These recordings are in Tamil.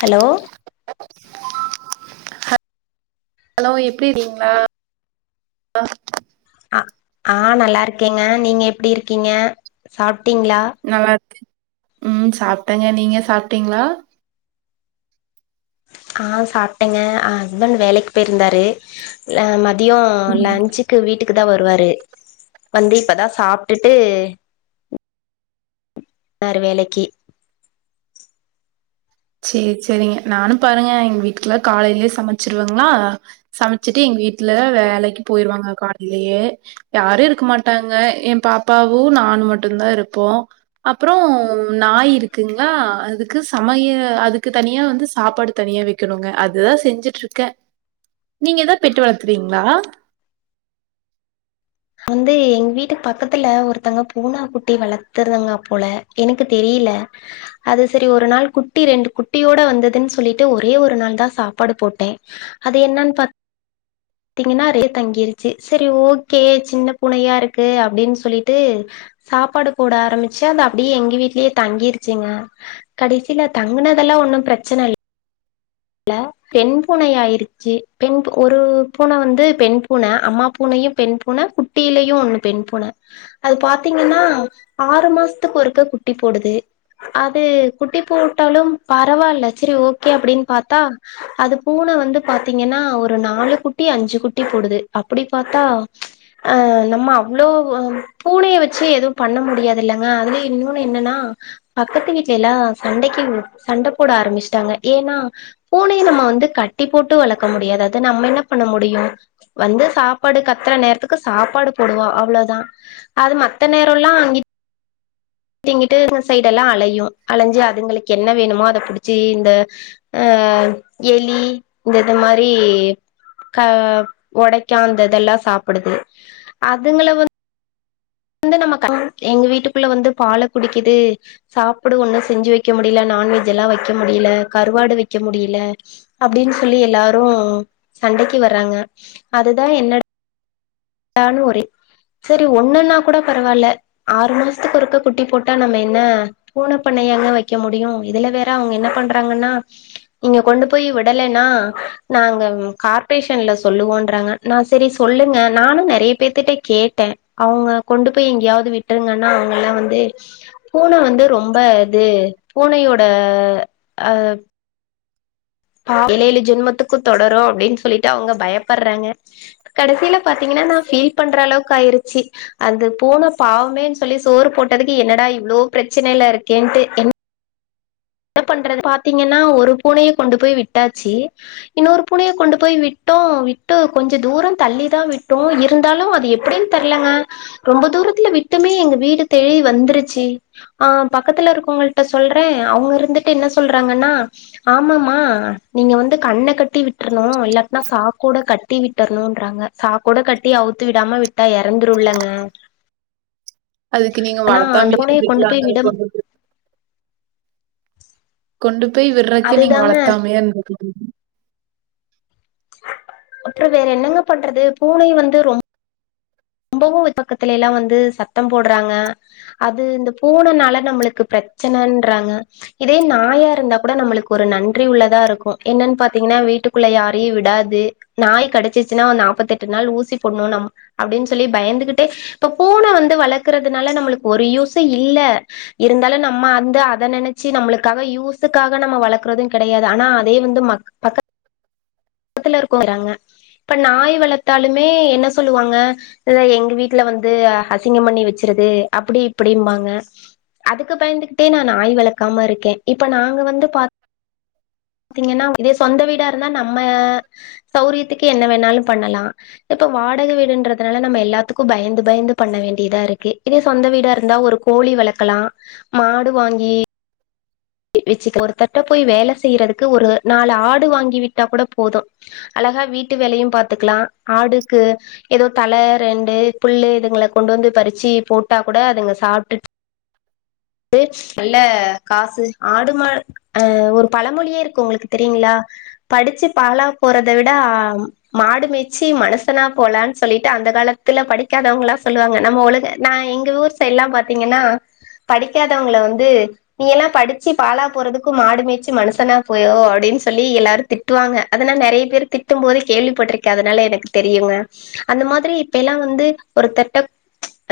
ஹலோ ஹலோ எப்புடி இருங்கீங்ளா பா அ ஆ நல்லா இருக்கேங்க நீங்க எப்டி இருக்கீங்க சாப்ட்டீங்ளா நல்லா இருக்கே ம் சாப்ட்டங்க நீங்க சாப்ட்டீங்ளா ஆ சாப்ட்டங்க அ ஹஸ்பண்ட் வேலைக்கு போயிருந்தாரு அ மதியோ ம் லன்ஞ்சு க்கு வீட்டுக்கு தா வருவாரு வந்து இப்பதா சாப்ட்டுட்டு னாரு வேலைக்கி சேரி சேரிங்க நானும் பாருங்க எங்க வீட்டுக்குல்லா காலையிலயே சமச்சுருவங்ளா சமச்சுட்டு எங்க வீட்ல வேலைக்கு போயிருவாங்க காலையிலயே யாரு இருக்க மாட்டாங்க எ பாப்பாவு நானு மட்டுந்தா இருப்போ அப்பறோ நாய் இருக்குங்களா அதுக்கு சமய அ அதுக்கு தனியா வந்து சாப்பாடு தனியா வெக்கணுங்க அதுதா செஞ்சுட்ருக்கே நீங்க எதாவது பெட்டு வளக்குறீங்ளா வந்து எங்க வீட்டு பக்கத்துல ஒருத்தங்க பூன குட்டி வளர்த்துறதாங்க போல எனக்கு தெரியில அது செரி ஒரு நாள் குட்டி ரெண்டு குட்டியோட வந்ததுன்னு சொல்லிட்டு ஒரே ஒரு நாள் தா சாப்பாடு போட்டே அது என்னன் பாத் த்தீங்கென்னா ரே தங்கிருச்சு செரி ஓகே சின்னப் பூனையா இருக்கு அப்டின்னு சொல்லிட்டு சாப்பாடு போட ஆரம்பிச்சு அது அப்டியே எங்க வீட்லேயே தங்கிருச்சுங்க கடைசியில தங்குனதெல்லா ஒன்னும் ப்ரச்சனை இல் ல்ல பெண் பூனையா ஆயிருச்சு பெண் பூ ஒரு பூன வந்து பெண் பூன அம்மா பூனையும் பெண் பூனை குட்டியிலயையு ஒண்ணு பெண் பூன அது பாத்தீங்கென்னா ஆறு மாசத்துக்கு ஒருக்க குட்டி போடுது அது குட்டி போட்டாலும் பரவா இல்ல செரி ஓகே அப்டின்னு பாத்தா அது பூன வந்து பாத்தீங்கென்னா ஒரு நாலு குட் ட்டி அஞ்சு குட்டி போடுது அப்புடி பாத்தா அ நம்ம அவ்ளோவு பூனைய வச்சு எதுவும் பண்ண முடியாது இல்லங்க அதுலையு இன்னோன்னு என்னன்னா பக்கத்து வீட்டுலெல்லா சண்டைக்கு சண்டை போட ஆரம்பிச்சுட்டாங்க ஏன்னா பூனைய நம்ம வந்து கட்டி போட்டு வளர்க்க முடியாது அது நம்ம என்னப் பண்ண முடியு வந்து சாப்பாடு கத்துற நேரத்துக்கு சாப்பாடு போடுவோ அவ்ளோதா அது மத்த நேரோல்லா அங்கிட் கிட்டு இங்கிட்டு இந்த சைடு எல்லா அலையு அலஞ்சு அதுங்களுக்கு என்ன வேணுமோ அத புடுச்சு இந்த அ எலி இந்த இது மாரி க ஒடைக்கு அந்த இதெல்லா சாப்புடுது அதுங்கள வந் வந்து நம்ம க எங்க வீட்டுக்குள்ள வந்து பால குடிக்குது சாப்பாடு ஒன்னு செஞ்சு வக்க முடியல நான்வெஜ் எல்லா வக்க முடியல கருவாடு வைக்க முடியல அப்டின்னு சொல்லி எல்லாரு சண்டைக்கு வர்றாங்க அதுதா என்னடா நானு ஒரே சரி ஒண்ணுன்னா கூட பரவால்ல ஆறு மாசத்துக்கு ஒருக்க குட்டி போட்டா நம்ம என்ன பூன பண்ணையாங்க வெக்க முடியு இதுல வேற அவங்க என்ன பண்றாங்கன்னா நீங்க கொண்டு போய் விடலைன்னா நாங்க கார்பரேஷன்ல சொல்லுவோன்றாங்க நா சரி சொல்லுங்க நானு நிறைய பேத்திட்ட கேட்டே அவங்க கொண்டு போய் எங்கயாவது விட்டுருங்கன்னா அவங்கல்லா வந்து பூன வந்து ரொம்ப இது பூனையோட அ ஏலேல்லு ஜென்மத்துக்கு தொடரு அப்டின் சொல்லிட்டு அவங்க பயப்பற்றாங்க கடைசில பாத்தீங்கன்னா நா ஃபீல் பண்ற அளவுக்கு ஆயிருச்சி அது பூன பாவமேன்னு சொல்லி சோறு போட்டதுக்கு என்னடா இவ்ளோ பிரச்சனைையில இருக்கேன்ட்டு என்ன பண்றது பாத்தீங்கன்னா ஒரு பூனையே கொண்டு போய் விட்டாச்சி இன்னொரு பூனய கொண்டு போய் விட்டோ விட்டு கொஞ்ச தூரோ தள்ளி தா விட்டோ இருந்தாலு அது எ எப்டின் தெர்லங்க ரொம்ப தூரத்துல விட்டமே எங்க வீடு தேடி வந்துருச்சி ஆ பக்கத்துல இருக்கவங்கள்ட்ட சொல்றே அவங்க இருந்துட்டு என்ன சொல்றாங்கன்னா ஆமாம்மா நீங்க வந்து கண்ண கட்டி விட்ரணு இல்லாத்தனா சாக்கோட கட் டி விட்டர்ணுன்றாங்க சாக்கோடா கட்டி அவுத்து விடாம விட்டா இறந்துருள்ளங்க அதுக்கு நீங்க ஆனா அந்த வளர்த்தாமயே பூனைய கொண்டு இருந்துக்கலாங்க போய் விடம் கொண்டு போய் கொண்டு போய் விற்றதுக்கு நீங்க அதுதாங்க வளத்தாமையே இருந்திருக்கலா அப்றோ வேற என்னங்க பண்றது பூனை வந்து ரொம் ரொம்பவு பக்கத்தைலலா வந்து சத்தோ போற்றாங்க அது இந்த பூனனால நம்மளுக் பிரச்சனன்றாங்க இதே நாயா இருந்தா கூட நம்மளுக் ஒரு நன்றி உள்ளதா இருக்கு என்னன் பாத்தீங்கன்னா வீட்டுக்குள்ள யாரையு விடாது நாய் கடிச்சிச்சுன்னா நாப்பத்தெட்டு நாள் ஊசி போண் ணு நம் அப்டின் சொல்லி பயந்துகிட்டே இப்ப பூனை வந்து வளர்க்கறதுனால நம்மளுக் ஒரு யூசு இல்ல இருந்தாலு நம்ம அந்து அத நினச்சு நம்மளுக்காக யூஸுக்காக நம்ம வளர்க்கறது கிடையாது ஆனா வேணுன்டே பக் பக்கத்துல இருக்குங்கிறாங்க இப்ப நாய் வளர்த்தாலுமே என்ன சொல்லுவாங்க இல்ல எங்க வீட்டுல வந்து அசிங்கபண்ணி வச்சிறுது அப்டி இப்டிம்பாங்க அதுக்கு பயந்துகிட்டே நா நாய் வளக்காம இருக்கே இப்ப நாங்க வந்து பா த்திங்ன்னா இதே சொந்த வீடா இருந்தா நம்ம சௌரியத்துக்கு என்ன வேணா பண்ணலா இப்ப வாடக வீடுன்றதுனால நம்ம எல்லாத்துக்கு பய்ந்து பய்ந்து பண்ண வேண்டிதா இருக்கு இதே சொந்த வீடா இருந்தா ஒரு கோழி வளக்கலா மாடு வாங்கி வெச்சுக்க ஒருத்தர்தட்ட போய் வேல செய்யறதுக்கு ஒரு நாலு ஆடு வாங்கி விட்டா கூட போது அழகா வீட்டு வேலையு பாத்துக்கலா ஆடுக்கு ஏதோ தல ரெண்டு புல்லு இதுங்கள கொண்டு வந்து பறிச்சு போட்டா கூட அதுங்க சாப்ட்டு ட்டு நல்ல காசு ஆடு மா ஆ ஒரு பழமொழியே இருக்கு உங்களுக் தெரியுங்களா படிச்சு பாழா போறத விட மாடு மேச்சி மனுசனா போலான் சொல்லிட்டு அந்த காலத்துல படிக்காதவங்ளா சொல்லுவாங்க நம்ம உலக நா எங்க ஊர் சைட்லா பாத்திங்ன்னா படிக்காதவங்ள வந்து நீ எல்லா படிச்சு பாலா போறதுக்கு மாடு மேச்சு மனுசனா போ அப்டின் சொல்லி எல்லாரு திட் டுவாங்க அதனால நெறய பேர் திட்டு போது கேள்விப்பட்ருக்கே அதனால எனக் தெரியுங்க அந்த மாதிரி இப்ப எல்லா வந்து ஒருத்தர்ட்ட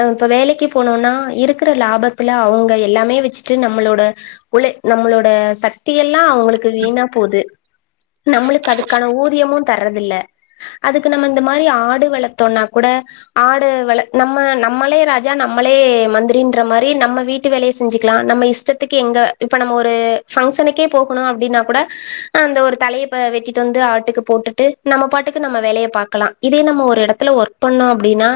ஆ இப்ப வேலைக்கு போனோனா இருக்கிற லாபத்துல அவுங்க எல்லாமே வச்சுட்டு நம்மளோட உழை நம்மளோட சக்தி எல்லா அவுங்களுக்கு வீணா போது நம்மளுக்கு அதுக்கான ஊதியமு தரதுல்ல அதுக்கு நம்ம இந்த மாறி ஆடு வளத்தோன்னா குட ஆடு வள நம்ம நம்மளே ராஜா நம்மளே மந்திரின்ற மாறி வீ நம்ம வீட்டு வேலைய செஞ்சுக்கலா நம்ம இஷ்டத்துக்கு எங்க இப்ப நம்ம ஒரு ஃபங்ஷனுக்கே போகணு அப்டின்னா குட அந்த ஒரு தழய வெட்டிட்டு வந்து ஆட்டுக்கு போட்டுட்டு நம்ம பாட்டுக்கு நம்ம வேலைய பாகக்கலா இதே நம்ம ஒரு எடத்துல ஒர் பண்ணோ அப்டின்னா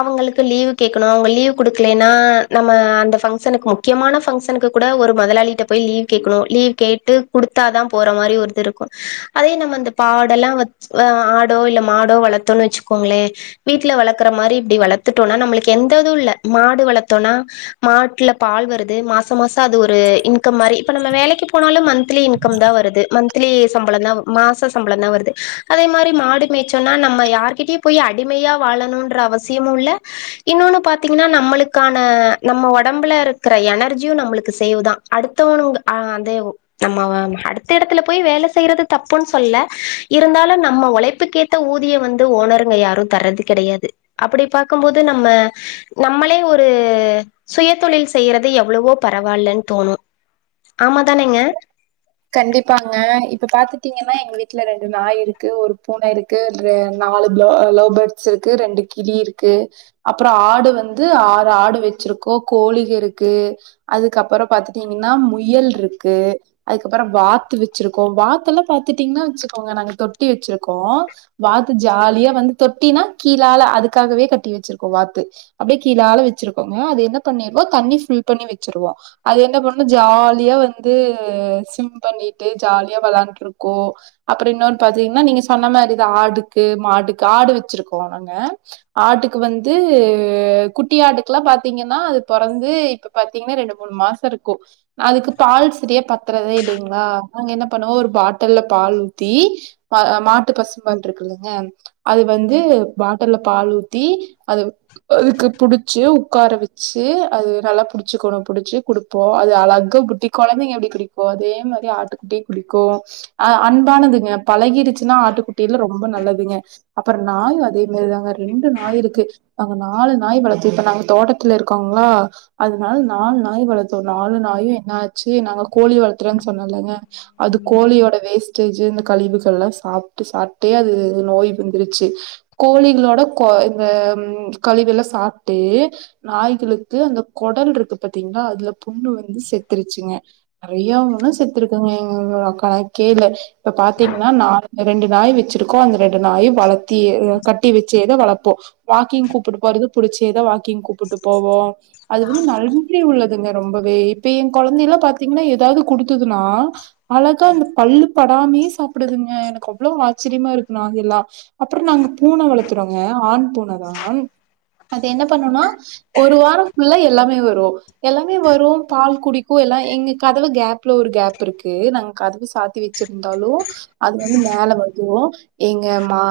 அவுங்களுக்கு லீவ் கேக்கணு அவுங்க லீவ் குடுக்லேன் நா நம்ம அந்த ஃபங்க்ஷனுக்கு முக்கியமான ஃபங்க்ஷனுக்கு கூட ஒரு மொதலாளிட்ட போய் லீவ் கேக்கணு லீவ் கேட்டு குடுத்தா தா போற மாறி ஒருது இருக்கு அதே நம்ம இந்த பாடல்லா வ ஆ ஆடோ இல்ல மாடோ வளத்தோன் வச்சுக்கோங்ளே வீட்ல வளக்ற மாறி இப்டி வளத்துட்டோனா நம்மளுக்கு எந்ததுவு இல்ல மாடு வளத்தோனா மாட்ல பால் வருது மாச மாச அது ஒரு இன்கம் மாறி இப்ப நம்ம வேலைக்கு போனாலும் மந் த்லி இன்கம் தா வருது மன்த் திலி சம்பளம் தா மாச சம்பளோ தா வருது அதே மாறி மாடு மேய்சோனா நம்ம யாருகிட்டயு போய் அடிமையா வாழணுன்ற அவசியமு இல்ல இன்னொன்னு பாத்திங்ன்னா நம்மளுக் க்கான நம்ம ஒடம்புல இருக்கற எனர்ஜியு நம்மளுக்கு சேவ் தா அடுத்தவனுகு அதெ ஓ நம்ம அடுத்த எடத்துல போய் வேல செய்றது தப்புன் சொல்லல இருந்தாலு நம்ப ஒழைப்புக்கே த்த ஊதியோம் வந்து ஓனருங்க யாரு தரது கெடையாது அப்டி பாக்கும்போது நம்ம நம்மளே ஒரு சுய தொழில் செய்றது எவ்வளவோ பரவால்லன் தோணும் ஆமா தானேங்க கண்டிப்பாங்க இப்ப பாத்துட்டிங்ன்னா எங்க வீட்ல ரெண்டு நாய் இருக்கு ஒரு பூன இருக் கு ரெ நாலு ப்லோ லவ் பேர்ட்ஸ் இருக்கு ரெண்டு கிளி இருக்கு அப்றோ ஆடு வந்து ஆறு ஆடு வச்சிருக்கோ கோழிகருக்கு அதுக்கப்றோ பாத்துட்டிங்னா முயல் ட்ருக்கு அதுக்கப்றோ வாத்து வச்சிருக்கோ வாத்து எல்லா பாத்துட்டிங்னா வச்சுக்கோங்க நாங்க தொட்டி வச்சிருக்கோ வாத்து ஜாலியா வந்து தொட்டினா கீழால அதுக்காகவே கட்டி வச்சிருக்கோ வாத்து அப்டியே கீழால வச்சிருக்கோங்க அது என்ன பண்ணிருவோ தண்ணி ஃபில் பண்ணி வச்சுருவோ அது என்ன பண்ணு ஜாலியா வந்து சிம் பண்ணிட்டு ஜாலியா வெளாண்ட்டு இருக்கோ அப்றோ இன்னொன் பாத்திங்ன்னா நீங்க சொன்ன மாறி தா ஆடுக்கு மாடுக்கு ஆடு வச்சிருக்கோ நாங்க ஆட்டுக்கு வந்து குட்டி ஆட்டுக்ல்லா பாத்திங்ன்னா அது பொறந்து இப்ப பாத்திங்ன்னா ரெண்டு மூணு மாச இருக்கு அதுக்கு பால் சரியா பத் துறதே இல்லைங்ளா நாங்க என்ன பண்ணுவோ ஒரு பாட்டல்ல பால் ஊத்தி பா அ மாட்டு பசும் பால் இருக்குல்லங்க அது வந்து பாட்டல்ல பாலூத்தி அது அதுக்கு புடிச்சி உக்கார வச்சி அது நல்லா புடிச்சக்கணு புடிச்சி குடு இப்போ அது அழக குட்டி கொழந்தங்க எப்டி குடிக்கு அதே மாரி ஆட்டுக்குட்டி குடிக்கோம் அ அன்பானதுங்க பழகிருச்சின்னா ஆட்டுக்குட்டியில ரொம்ப நல்லதுங்க அப்பறோ நாயு அதே மெரிதாங்க ரெண்டு நாயி ருக்கு அங்க நாலு நாயி வளத்து இப்ப நாங்க தோட்டத்துல ருக்கோங்ளா அதுனால நாலு நாயி வளத்தோ நாலு நாயு என்னாச்சி நாங்க கோழி வளர்த்றேன் சொன்னேலங்க அது கோழியோட வேஸ்ட்டேஜு இந்த கழிவுகள் ல்லா சாப்ட்டு சாப்ட்டே அது நோய் வந்துருச்சி கோழிங்களோட கோ இந்த ம் கழிவுகல சாப்ட்டு நாய்களுக்கு அந்த கொடல் ருக்கு பாத்தீங்ளா அதுல புண்ணு வந்து செத்துருச்சிங்க நறைய ஓண செத்துருக்குங்க எங்க ஒக்க கேழ இப்ப பாத்தீங்கன்னா நாலு ரெண்டு நாயி வெச்சிரு க்கோ அந்த ரெண்டு நாயு வளத்தி எ கட்டி வெச்சேதா வளப்போ வாக்கிங் கூப்புட்டு போறது புடிச்சேதா வாக்கிங் கூப்புட்டு போவோ அது வந்து நன்றி உள்ளதுங்க ரொம்பவே இப்ப எ கொழந்த எல்லா பாத்தீங்ன்னா எதாது குடுத்துதுனா அழகா அந்த பல்லு படாமயே சாப்டுதுங்க எனக்கு அவ்ளோ ஆச்சிரியமா இருக்கு நா இல்லா அப்புறோ நாங்க பூன வளத்துறோங்க ஆண் பூன தா அது என்ன பண்ணுனா ஒரு வாரோ ஃபுல்லா எல்லாமே வரு எல்லாமே வரு பால் குடிக்கு எல்லா எங்க கதவு கேப்ல ஒரு கேப் இருக்கு நாங் கதவு சாத்தி வெச்சிருந்தாலோ அது வந்து மேல வந்துவோ எங்க மா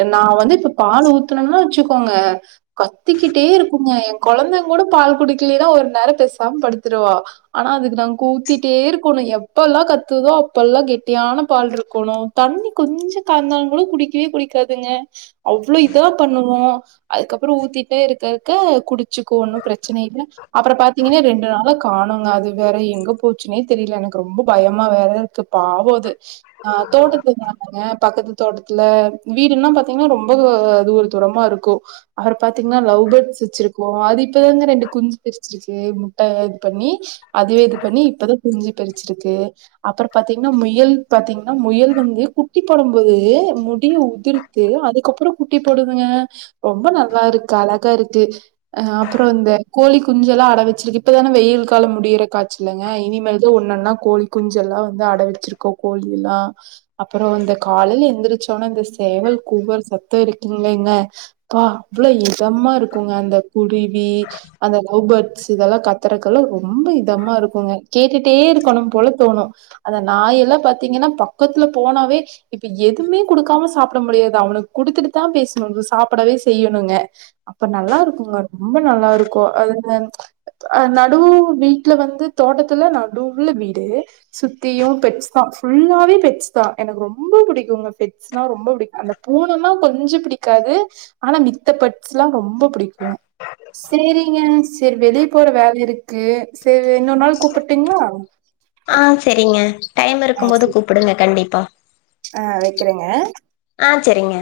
எ நா வந்து இப்ப பாலு ஊத்துணும்னு வெச்சிக்கோங்க கத்திக்கிட்டே இருக்குங்க எ கொழந்தங் கூட பால் குடிக்கிலேன்னா ஒரு நேரோ பெசாம் படுத்துருவா அனா அதுக்கு நாங்க ஊத்திட்டே இருக்கணு எப்பல்லா கத்துதோ அப்பல்லா கெட்டியான பால் ருக்கணு தண்ணி கொஞ்சொ கலந்தாலுங்குட குடிக்கவே குடிக்காதுங்க அவ்ளோ இதா பண்ணுவோ அதுக்கப்புறோ ஊத்திட்டே இருக்க இருக்க குடிச்சிக்கு ஒன்னு பிரச்சன இல்ல அப்புறோ பாத்தீங்கன்னா ரெண்டு நாளா காணுங்க அது வேற எங்க போச்சுன்னே தெரில எனக் ரொம்ப பயமா வேற இருக்கு பாவோது ஆ தோட்டத்து தானங்க பக்கத்து தோட்டத்துல வீடுனா பாத்தீங்கன்னா ரொம்ப தூ தூர தூரமா இருக்கு அப்றோ பாத்தீங்கன்னா லவ் பேட்ஸ் வெச்சிருக்கோ அது இப்பதாங்க ரெண்டு குஞ்சி பறிச்சு ருக்கு முட்ட இது பண்ணி அதுவே இது பண்ணி இப்பதா குஞ்சி பறிச்சிருக்கு அப்றோ பாத்தீங்கன்னா முயல் பாத்தீங்கன்னா முயல் வந்து குட்டி போடும் போது முடிய உதிர் த்து அதுக்கப்றோ குட்டி போடுதுங்க ரொம்ப நல்லா இருக்கு அழகா இருக்கு அ அப்புறோ வந்து கோழி குஞ்செல்லா அட வெச்சிருக்கு இப்பதான வெயில் காலோ முடியறக் காச்சுலங்க இனிமேல்தா ஒன்னன்னா கோழி குஞ்செல்லா வந்து அட வெச்சிருக்கோ கோழி எல்லா அப்பறோ இந்த காலையில எந்திரிச்சோன அந்த சேவல் கூவர சத்த இருக்குங்களேங்க கா அவ்ளோ இதமா இருக்குங்க அந்த குருவி அந்த லவ் பேட்ஸ் இதெல்லா கத்தறக்கெல்லா ரொம்ப இ தமா இருக்குங்க கேட்டுட்டே இருக்கணு போல தோணு அத நாயெல்லா பாத்தீங்கன்னா பக்கத்துல போனாவே இப்ப எதுமே குடுக்காம சாப்ட முடியாது அவனுக் குடுத்துட்டு தா பேசணு சாப்டவே செய்யணுங்க அப்ப நல்லா இருக்குங்க ரொம்ப நல்லா இருக்கு அது அ அ நடுவு வீட் ல வந்து தோட்டத்துல நடூவுல வீடு சுத்தீயு பெட்ஸ் தா ஃபுல்லாவே பெட்ஸ் தா எனக்கு ரொம்ப புடிக்குங்க ஃபெட் ஸ்னா ரொம்ப புடிக் அந்த பூனன்னா கொஞ்ச புடிக்காது ஆனா மித்த பட்ஸ்ல்லா ரொம்ப புடிக்கு சேரிங்க சேரி வெளிய போற வேல இருக்கு சேரி இன்னொர் நாள் கூப்பட்டுங்களா ஆ செரிங்க டைம் ஆ இருக்கும் போது சரி கூப்புடுங்க கண்டிப்பா ஆ வெக்கிறேங்க ஆ சரிங்க